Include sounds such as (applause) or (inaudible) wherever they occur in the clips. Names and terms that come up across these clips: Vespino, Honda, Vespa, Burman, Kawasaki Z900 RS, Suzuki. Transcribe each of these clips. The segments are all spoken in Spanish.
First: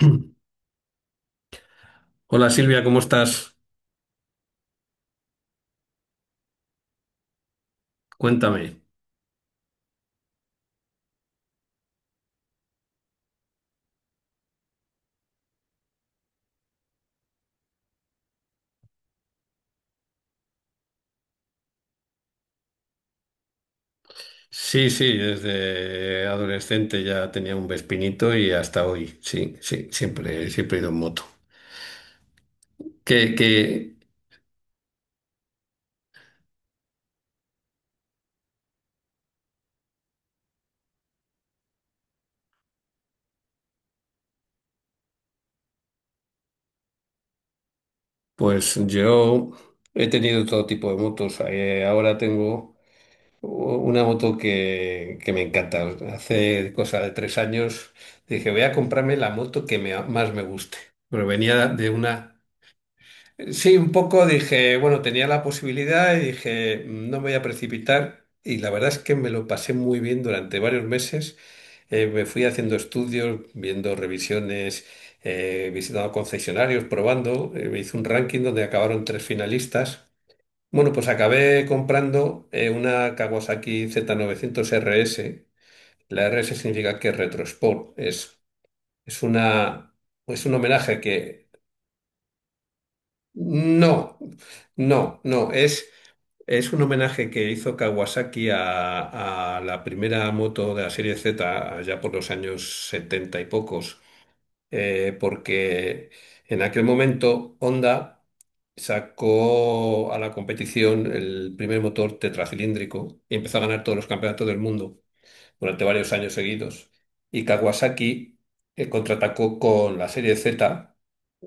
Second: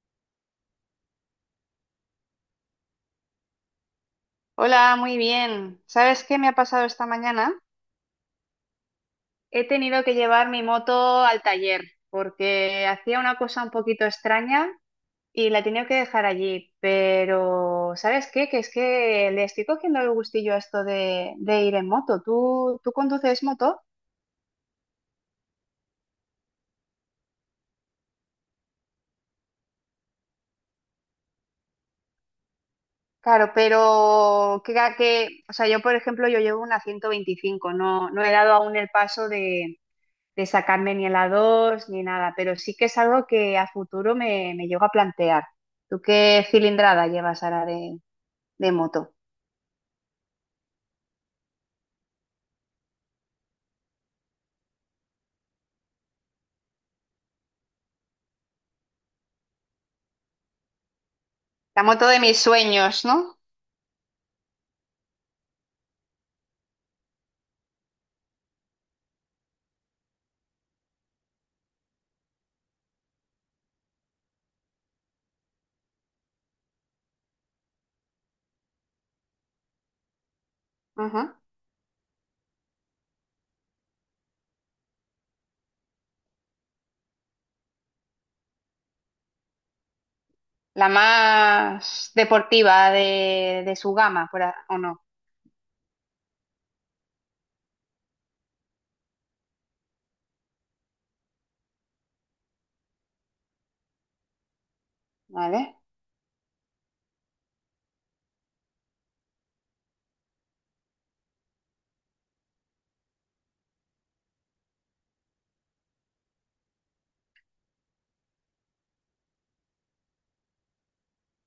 (clears throat) Hola Silvia, ¿cómo estás? Hola, muy bien. ¿Sabes qué me ha pasado esta mañana? Cuéntame. He tenido que llevar mi moto al taller porque hacía una cosa un poquito extraña y la he tenido que dejar allí. Pero, ¿sabes qué? Que es que le estoy cogiendo el gustillo a esto de ir en moto. ¿Tú conduces moto? Sí, sí, desde adolescente ya tenía un Vespinito y hasta hoy, sí, sí, siempre, siempre he ido en moto. Que, que, Claro, pero o sea, yo por ejemplo, yo llevo una 125, no he dado aún el paso de sacarme ni en la 2 ni nada, pero sí que es algo que a futuro me llego a plantear. ¿Tú qué cilindrada llevas ahora de pues moto? yo he tenido todo tipo de motos. Ahora tengo una moto que me encanta. Hace cosa de tres años dije, voy a comprarme la moto que más me guste. Pero venía La de moto de mis una. sueños, ¿no? Sí, un poco dije, bueno, tenía la posibilidad y dije, No me voy a precipitar". Y la verdad es que me lo pasé muy bien durante varios meses. Me fui haciendo estudios, viendo revisiones, visitando concesionarios, probando. Me hice un ranking donde acabaron tres finalistas. Bueno, pues Ajá. acabé comprando una Kawasaki Z900 RS. La RS significa que es retro sport. Es una, es un La homenaje que... más deportiva de su No, gama, por a- ¿o no? no, no, es... Es un homenaje que hizo Kawasaki a la primera moto de la serie Z, allá por los años 70 y pocos, ¿Vale? porque en aquel momento Honda sacó a la competición el primer motor tetracilíndrico y empezó a ganar todos los campeonatos del mundo durante varios años seguidos. Y Kawasaki contraatacó con la serie Z,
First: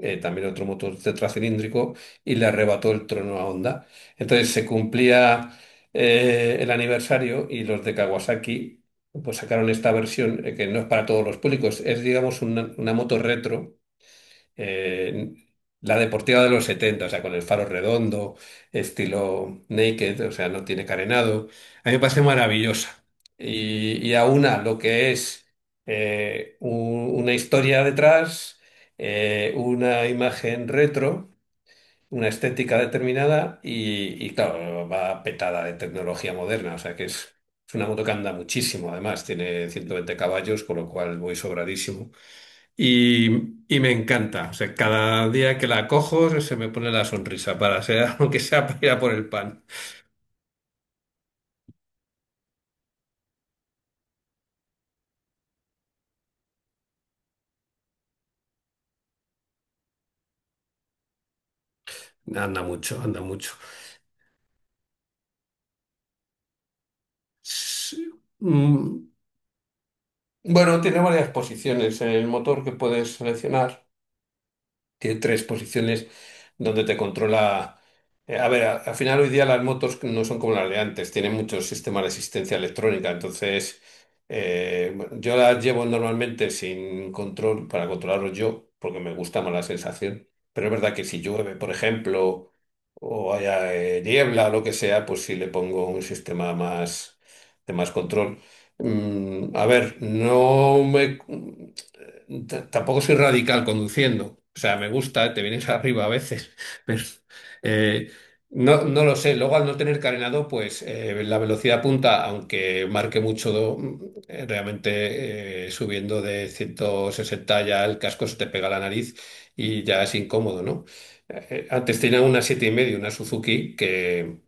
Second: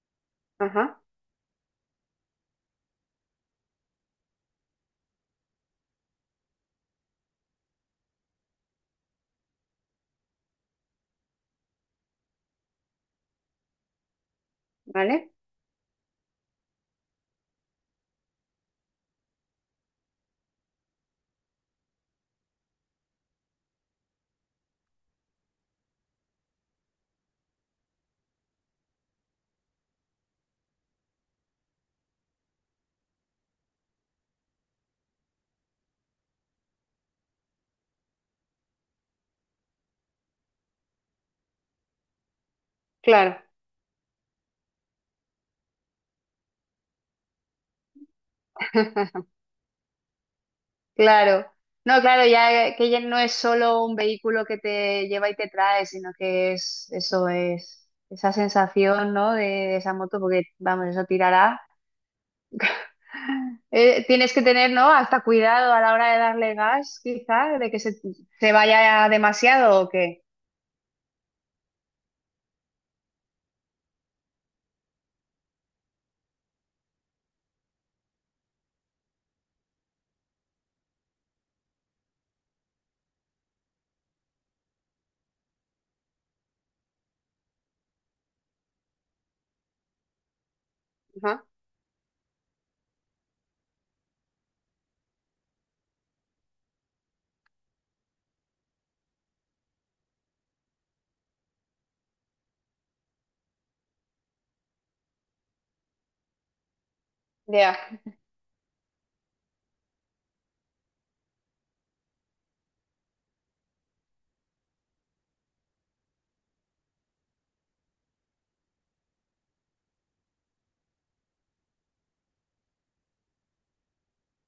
también otro motor Ajá, tetracilíndrico, y le arrebató el trono a Honda. Entonces se cumplía el aniversario y los de Kawasaki pues sacaron esta versión que no es para todos los públicos, es digamos una moto retro, ¿vale? eh, la deportiva de los 70, o sea, con el faro redondo, estilo naked, o sea, no tiene carenado. A mí me parece maravillosa. Y aúna lo que es una historia detrás, una imagen retro, una estética determinada claro, va petada de tecnología moderna, o sea, que es... Es una moto que anda muchísimo, además, tiene 120 caballos, con lo cual voy sobradísimo. Claro. Y me encanta. O sea, cada día que la cojo se me pone la sonrisa para ser, (laughs) aunque sea para ir a por el (laughs) pan. Claro. No, claro, ya que ya no es solo un vehículo que te lleva y te trae, sino que es esa sensación, ¿no? De esa moto, porque vamos, eso tirará. Anda mucho, anda mucho. Tienes que tener, ¿no? Hasta cuidado a la hora de darle gas, quizás, de Sí. se Mm, vaya demasiado o qué. Bueno, tiene varias posiciones en el motor que puedes seleccionar. Tiene tres posiciones donde te controla. A ver, al final hoy día las motos no son como las de antes, tienen muchos sistemas de asistencia electrónica, entonces bueno, yo las llevo normalmente sin control para controlarlos yo, porque me gusta más la sensación. Pero es verdad que si Ajá, llueve, por ejemplo, o haya niebla o lo que sea, pues sí le pongo un sistema más de más control. A ver, tampoco soy radical conduciendo. O sea, me gusta, te vienes (laughs) arriba a veces, (laughs) pero ya. eh, no lo sé. Luego, al no tener carenado, pues la velocidad punta, aunque marque mucho, realmente subiendo de 160 ya el casco se te pega a la nariz y ya es incómodo, ¿no? Antes tenía una siete y medio, una Suzuki, que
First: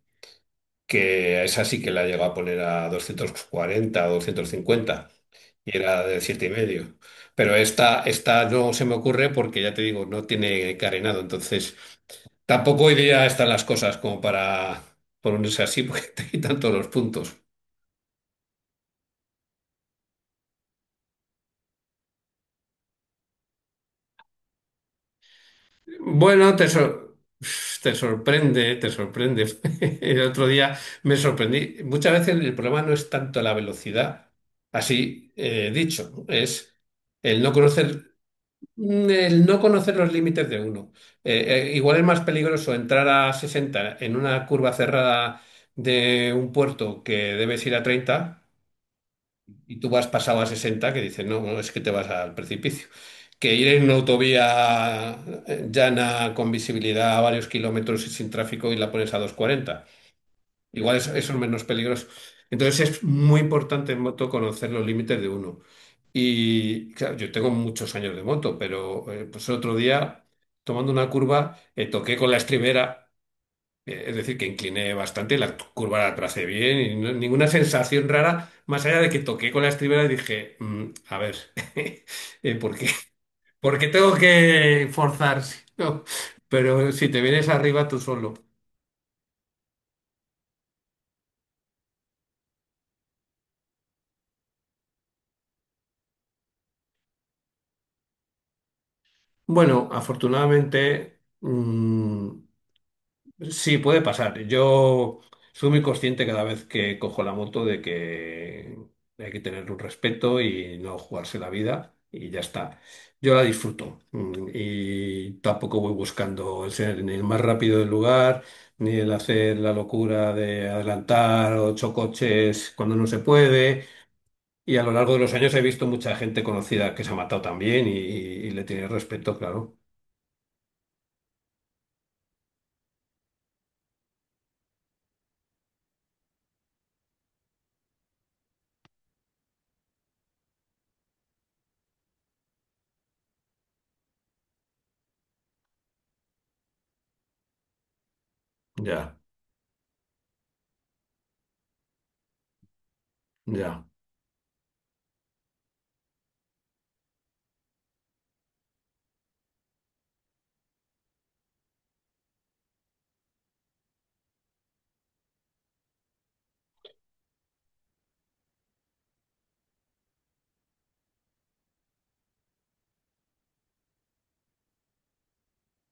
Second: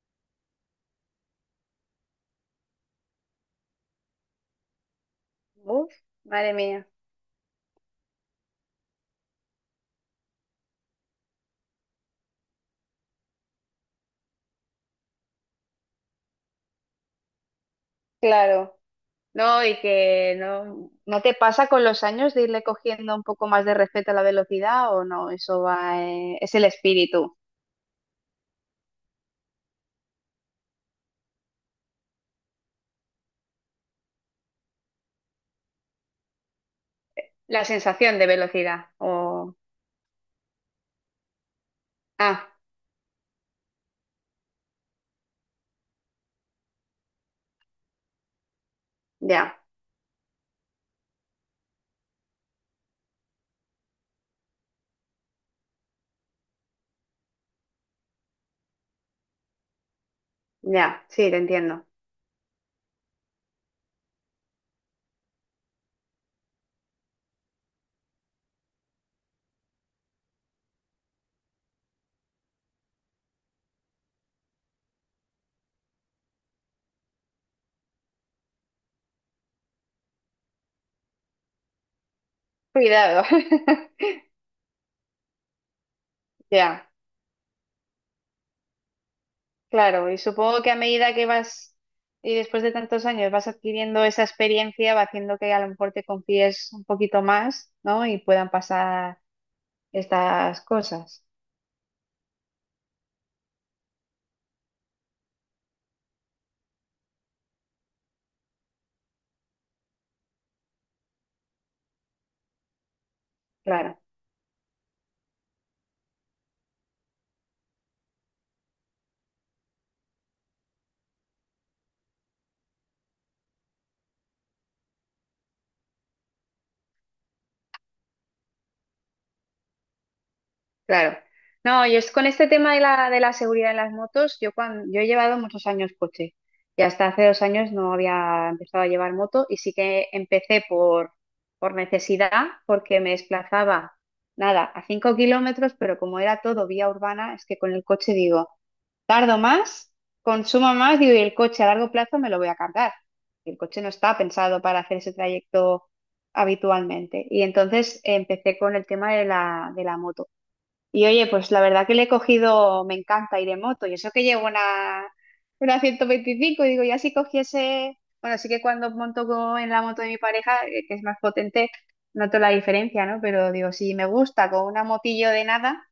que esa sí que la llegó a poner a 240, o 250 y Uf, era de siete y madre mía. medio. Pero esta no se me ocurre porque ya te digo, no tiene carenado, entonces tampoco hoy día están las cosas como para ponerse así porque (laughs) te quitan todos los puntos. Claro. No, y que no, ¿no te pasa con los años de irle cogiendo un poco más de respeto a la velocidad o no? Eso va, es Bueno, el te, sor- espíritu, Te sorprende, te sorprende. (laughs) El otro día me sorprendí. Muchas veces el problema no es tanto la velocidad, así dicho, es el no la conocer. sensación de velocidad. El O... no conocer los límites de uno. Igual es más Ah, peligroso entrar a 60 en una curva cerrada de un puerto que debes ir a 30 ya, y tú vas pasado a 60 que dices, no, no, es que te vas al precipicio. Que ir en una autovía llana con visibilidad a varios kilómetros y sin tráfico y la pones a doscientos cuarenta. Igual ya, eso, sí, eso te es menos entiendo. peligroso. Entonces es muy importante en moto conocer los límites de uno. Y claro, yo tengo muchos años de moto, pero pues el otro día, tomando una curva, toqué con la estribera, es decir, que incliné bastante y la curva la tracé bien y ninguna sensación rara, más allá de que toqué con la estribera y dije, A ver, (laughs) ¿por qué? Cuidado. ¿Por qué (laughs) tengo que forzar? (laughs) ¿no?". Ya. Pero si te vienes arriba tú solo. Claro, y supongo que a medida que vas y después de tantos años vas adquiriendo esa experiencia, va haciendo que a lo mejor te confíes un poquito más, ¿no? Y puedan pasar Bueno, estas afortunadamente, cosas. Sí puede pasar. Yo soy muy consciente cada vez que cojo la moto de que hay que tener un respeto y no jugarse la vida y ya está. Yo la disfruto Claro, y tampoco voy buscando el ser ni el más rápido del lugar, ni el hacer la locura de adelantar ocho coches cuando no se puede. Y a lo largo de los años he visto mucha gente conocida que se ha matado también y le tiene respeto, claro. claro. No, yo es con este tema de la seguridad en las motos, yo cuando yo he llevado muchos años coche y hasta hace 2 años no había empezado a llevar moto y sí que empecé por necesidad, porque me desplazaba, nada, a 5 km, pero como era todo vía urbana, es que con el coche digo. Ya. Tardo más, consumo más, digo, y el coche a largo plazo me lo voy a cargar. El coche Ya. no está pensado para hacer ese trayecto habitualmente. Y entonces empecé con el tema de la moto. Y oye, pues la verdad que le he cogido, me encanta ir en moto. Y eso que llevo una 125 digo, ya si cogiese, bueno, sí que cuando monto co- en la moto de mi pareja, que es más potente, noto la diferencia, ¿no? Pero digo, si me gusta con una motillo de nada,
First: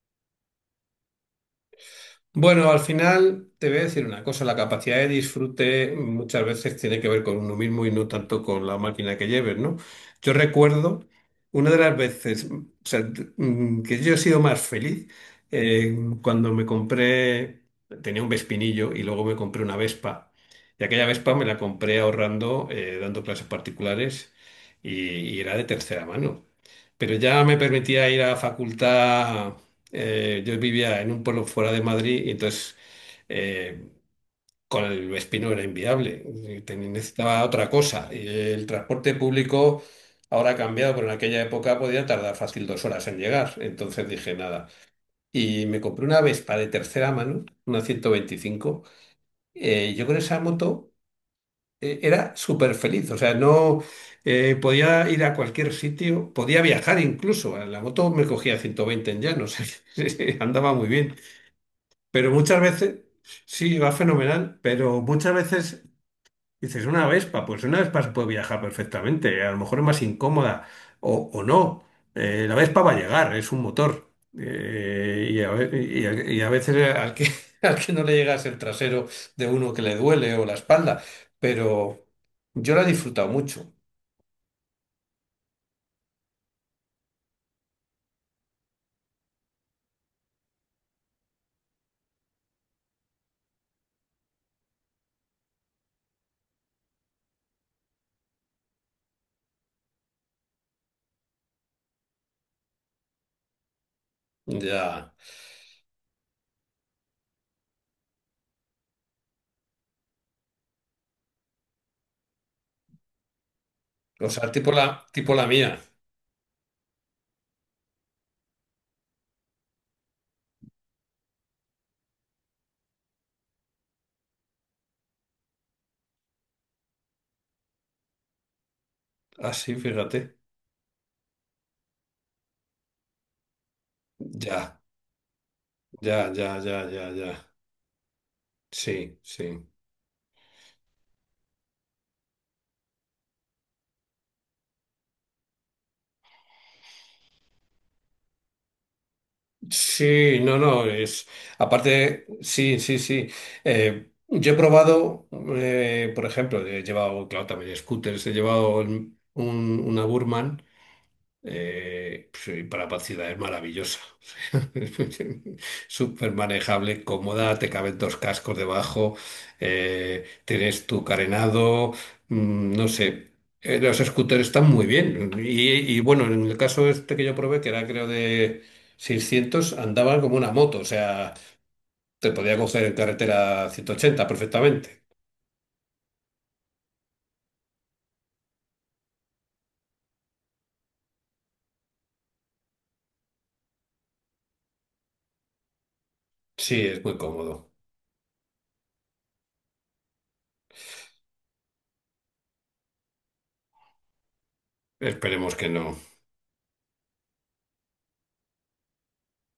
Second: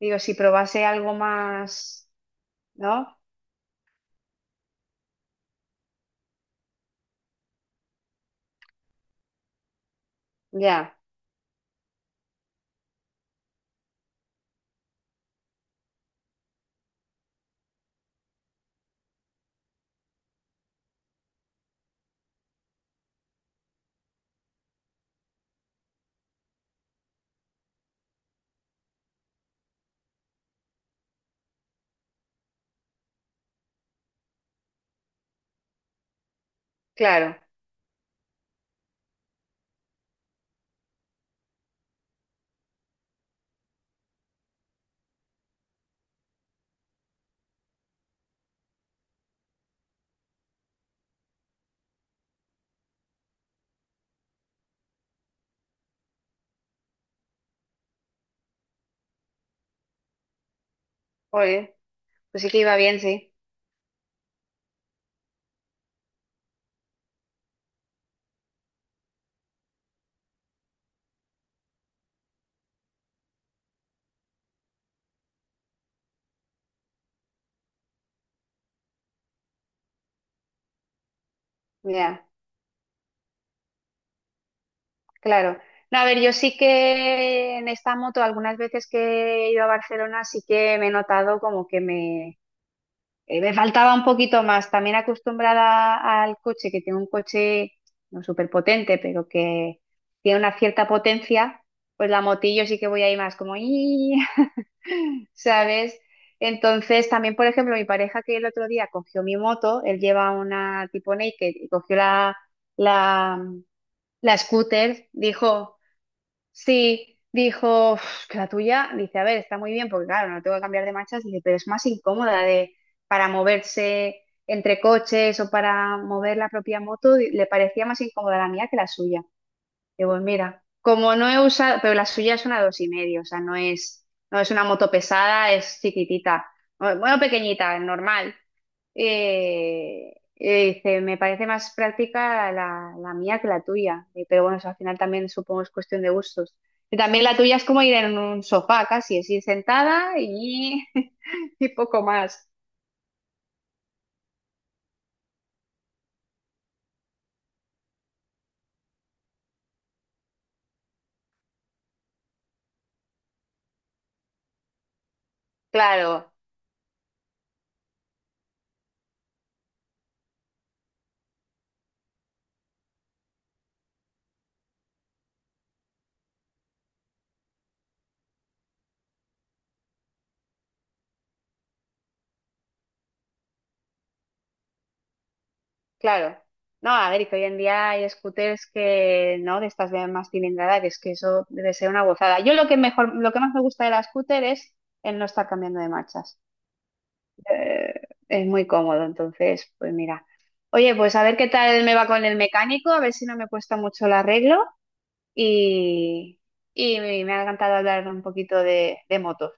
digo, si probase algo más... Bueno, al ¿no? final te voy a decir una cosa, la capacidad de disfrute muchas veces tiene que ver con uno mismo y no tanto con la máquina que lleves, ¿no? Yo Ya, recuerdo una de las veces, o sea, que yo he sido más feliz eh, cuando me compré, tenía un Vespinillo y luego me compré una Vespa. Y aquella Vespa me la compré ahorrando, dando clases particulares y era de tercera mano. Pero ya me permitía ir a la facultad. Yo vivía en un pueblo fuera de Madrid y entonces eh, con el Vespino era inviable. Claro. Necesitaba otra cosa. Y el transporte público ahora ha cambiado, pero en aquella época podía tardar fácil dos horas en llegar. Entonces dije nada. Y me compré una Vespa de tercera mano, una 125. Yo con esa moto era súper feliz, o sea, no podía ir a cualquier sitio, podía viajar incluso, la moto me cogía 120 en llano, (laughs) o sea, que (laughs) andaba muy bien, Oye, pero pues sí que muchas iba veces, bien, sí. sí, va fenomenal, pero muchas veces dices, una Vespa, pues una Vespa se puede viajar perfectamente, a lo mejor es más incómoda o no. La Vespa va a llegar, es un motor. Y, a, ve- y a- y A veces al que, (laughs) al que no le llegas el trasero de uno que le duele o la espalda, pero Ya, yo la he disfrutado mucho. claro. No, a ver, yo sí que en esta moto, algunas veces que he ido a Barcelona, sí que me he notado como que me faltaba un poquito más, también acostumbrada al coche, que tengo un coche no súper potente, pero que tiene una cierta potencia, pues la motillo sí que voy ahí más como, "Ii", Ya, (laughs) ¿sabes? Entonces, también, por ejemplo, mi pareja que el otro día cogió mi moto, él lleva una tipo naked y cogió la, o la sea, scooter, tipo la dijo... mía. Sí, dijo, "Uf, que la tuya, dice, a ver, está muy bien, porque claro, no tengo que cambiar de marchas, dice, pero es más incómoda de, para moverse entre coches o para mover la propia moto, di- le parecía más incómoda la mía que la suya. Ah, sí, Digo, "Pues fíjate. mira, como no he usado, pero la suya es una dos y medio, o sea, no es una Ya, moto pesada, es ya, chiquitita, ya, ya, o- ya, bueno, ya. pequeñita, normal, Sí, sí. Dice, me parece más práctica la mía que la tuya. Pero bueno, eso al final también supongo es cuestión de gustos. Y también la tuya es como ir en un sofá casi, es ir sentada Sí, no, y, no, (laughs) es. y poco Aparte, más. Sí, sí, sí. Yo he probado, por ejemplo, he llevado, claro, también scooters, he llevado una Burman. Sí, para pacidad es maravillosa. (laughs) Súper Claro, manejable, cómoda, te caben dos cascos debajo, tienes tu carenado, no sé. Los scooters están muy bien. Y bueno, en el caso este que yo probé, que era creo de 600, andaban como una moto, o sea, te podía coger en carretera 180 perfectamente. claro. No, a ver, y que hoy en día hay scooters que, ¿no? De estas de más cilindrada, que es que eso debe ser una gozada. Yo lo que mejor, lo que más me gusta de la scooter es el no estar cambiando de marchas. Sí, es muy cómodo. Eh, es muy cómodo, entonces, pues mira. Oye, pues a ver qué tal me va con el mecánico, a ver si no me cuesta mucho el arreglo Esperemos que no. y, y me ha encantado hablar un poquito de motos.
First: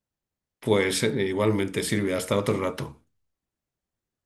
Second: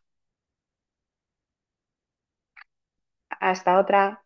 Pues igualmente sirve hasta otro rato. Hasta otra.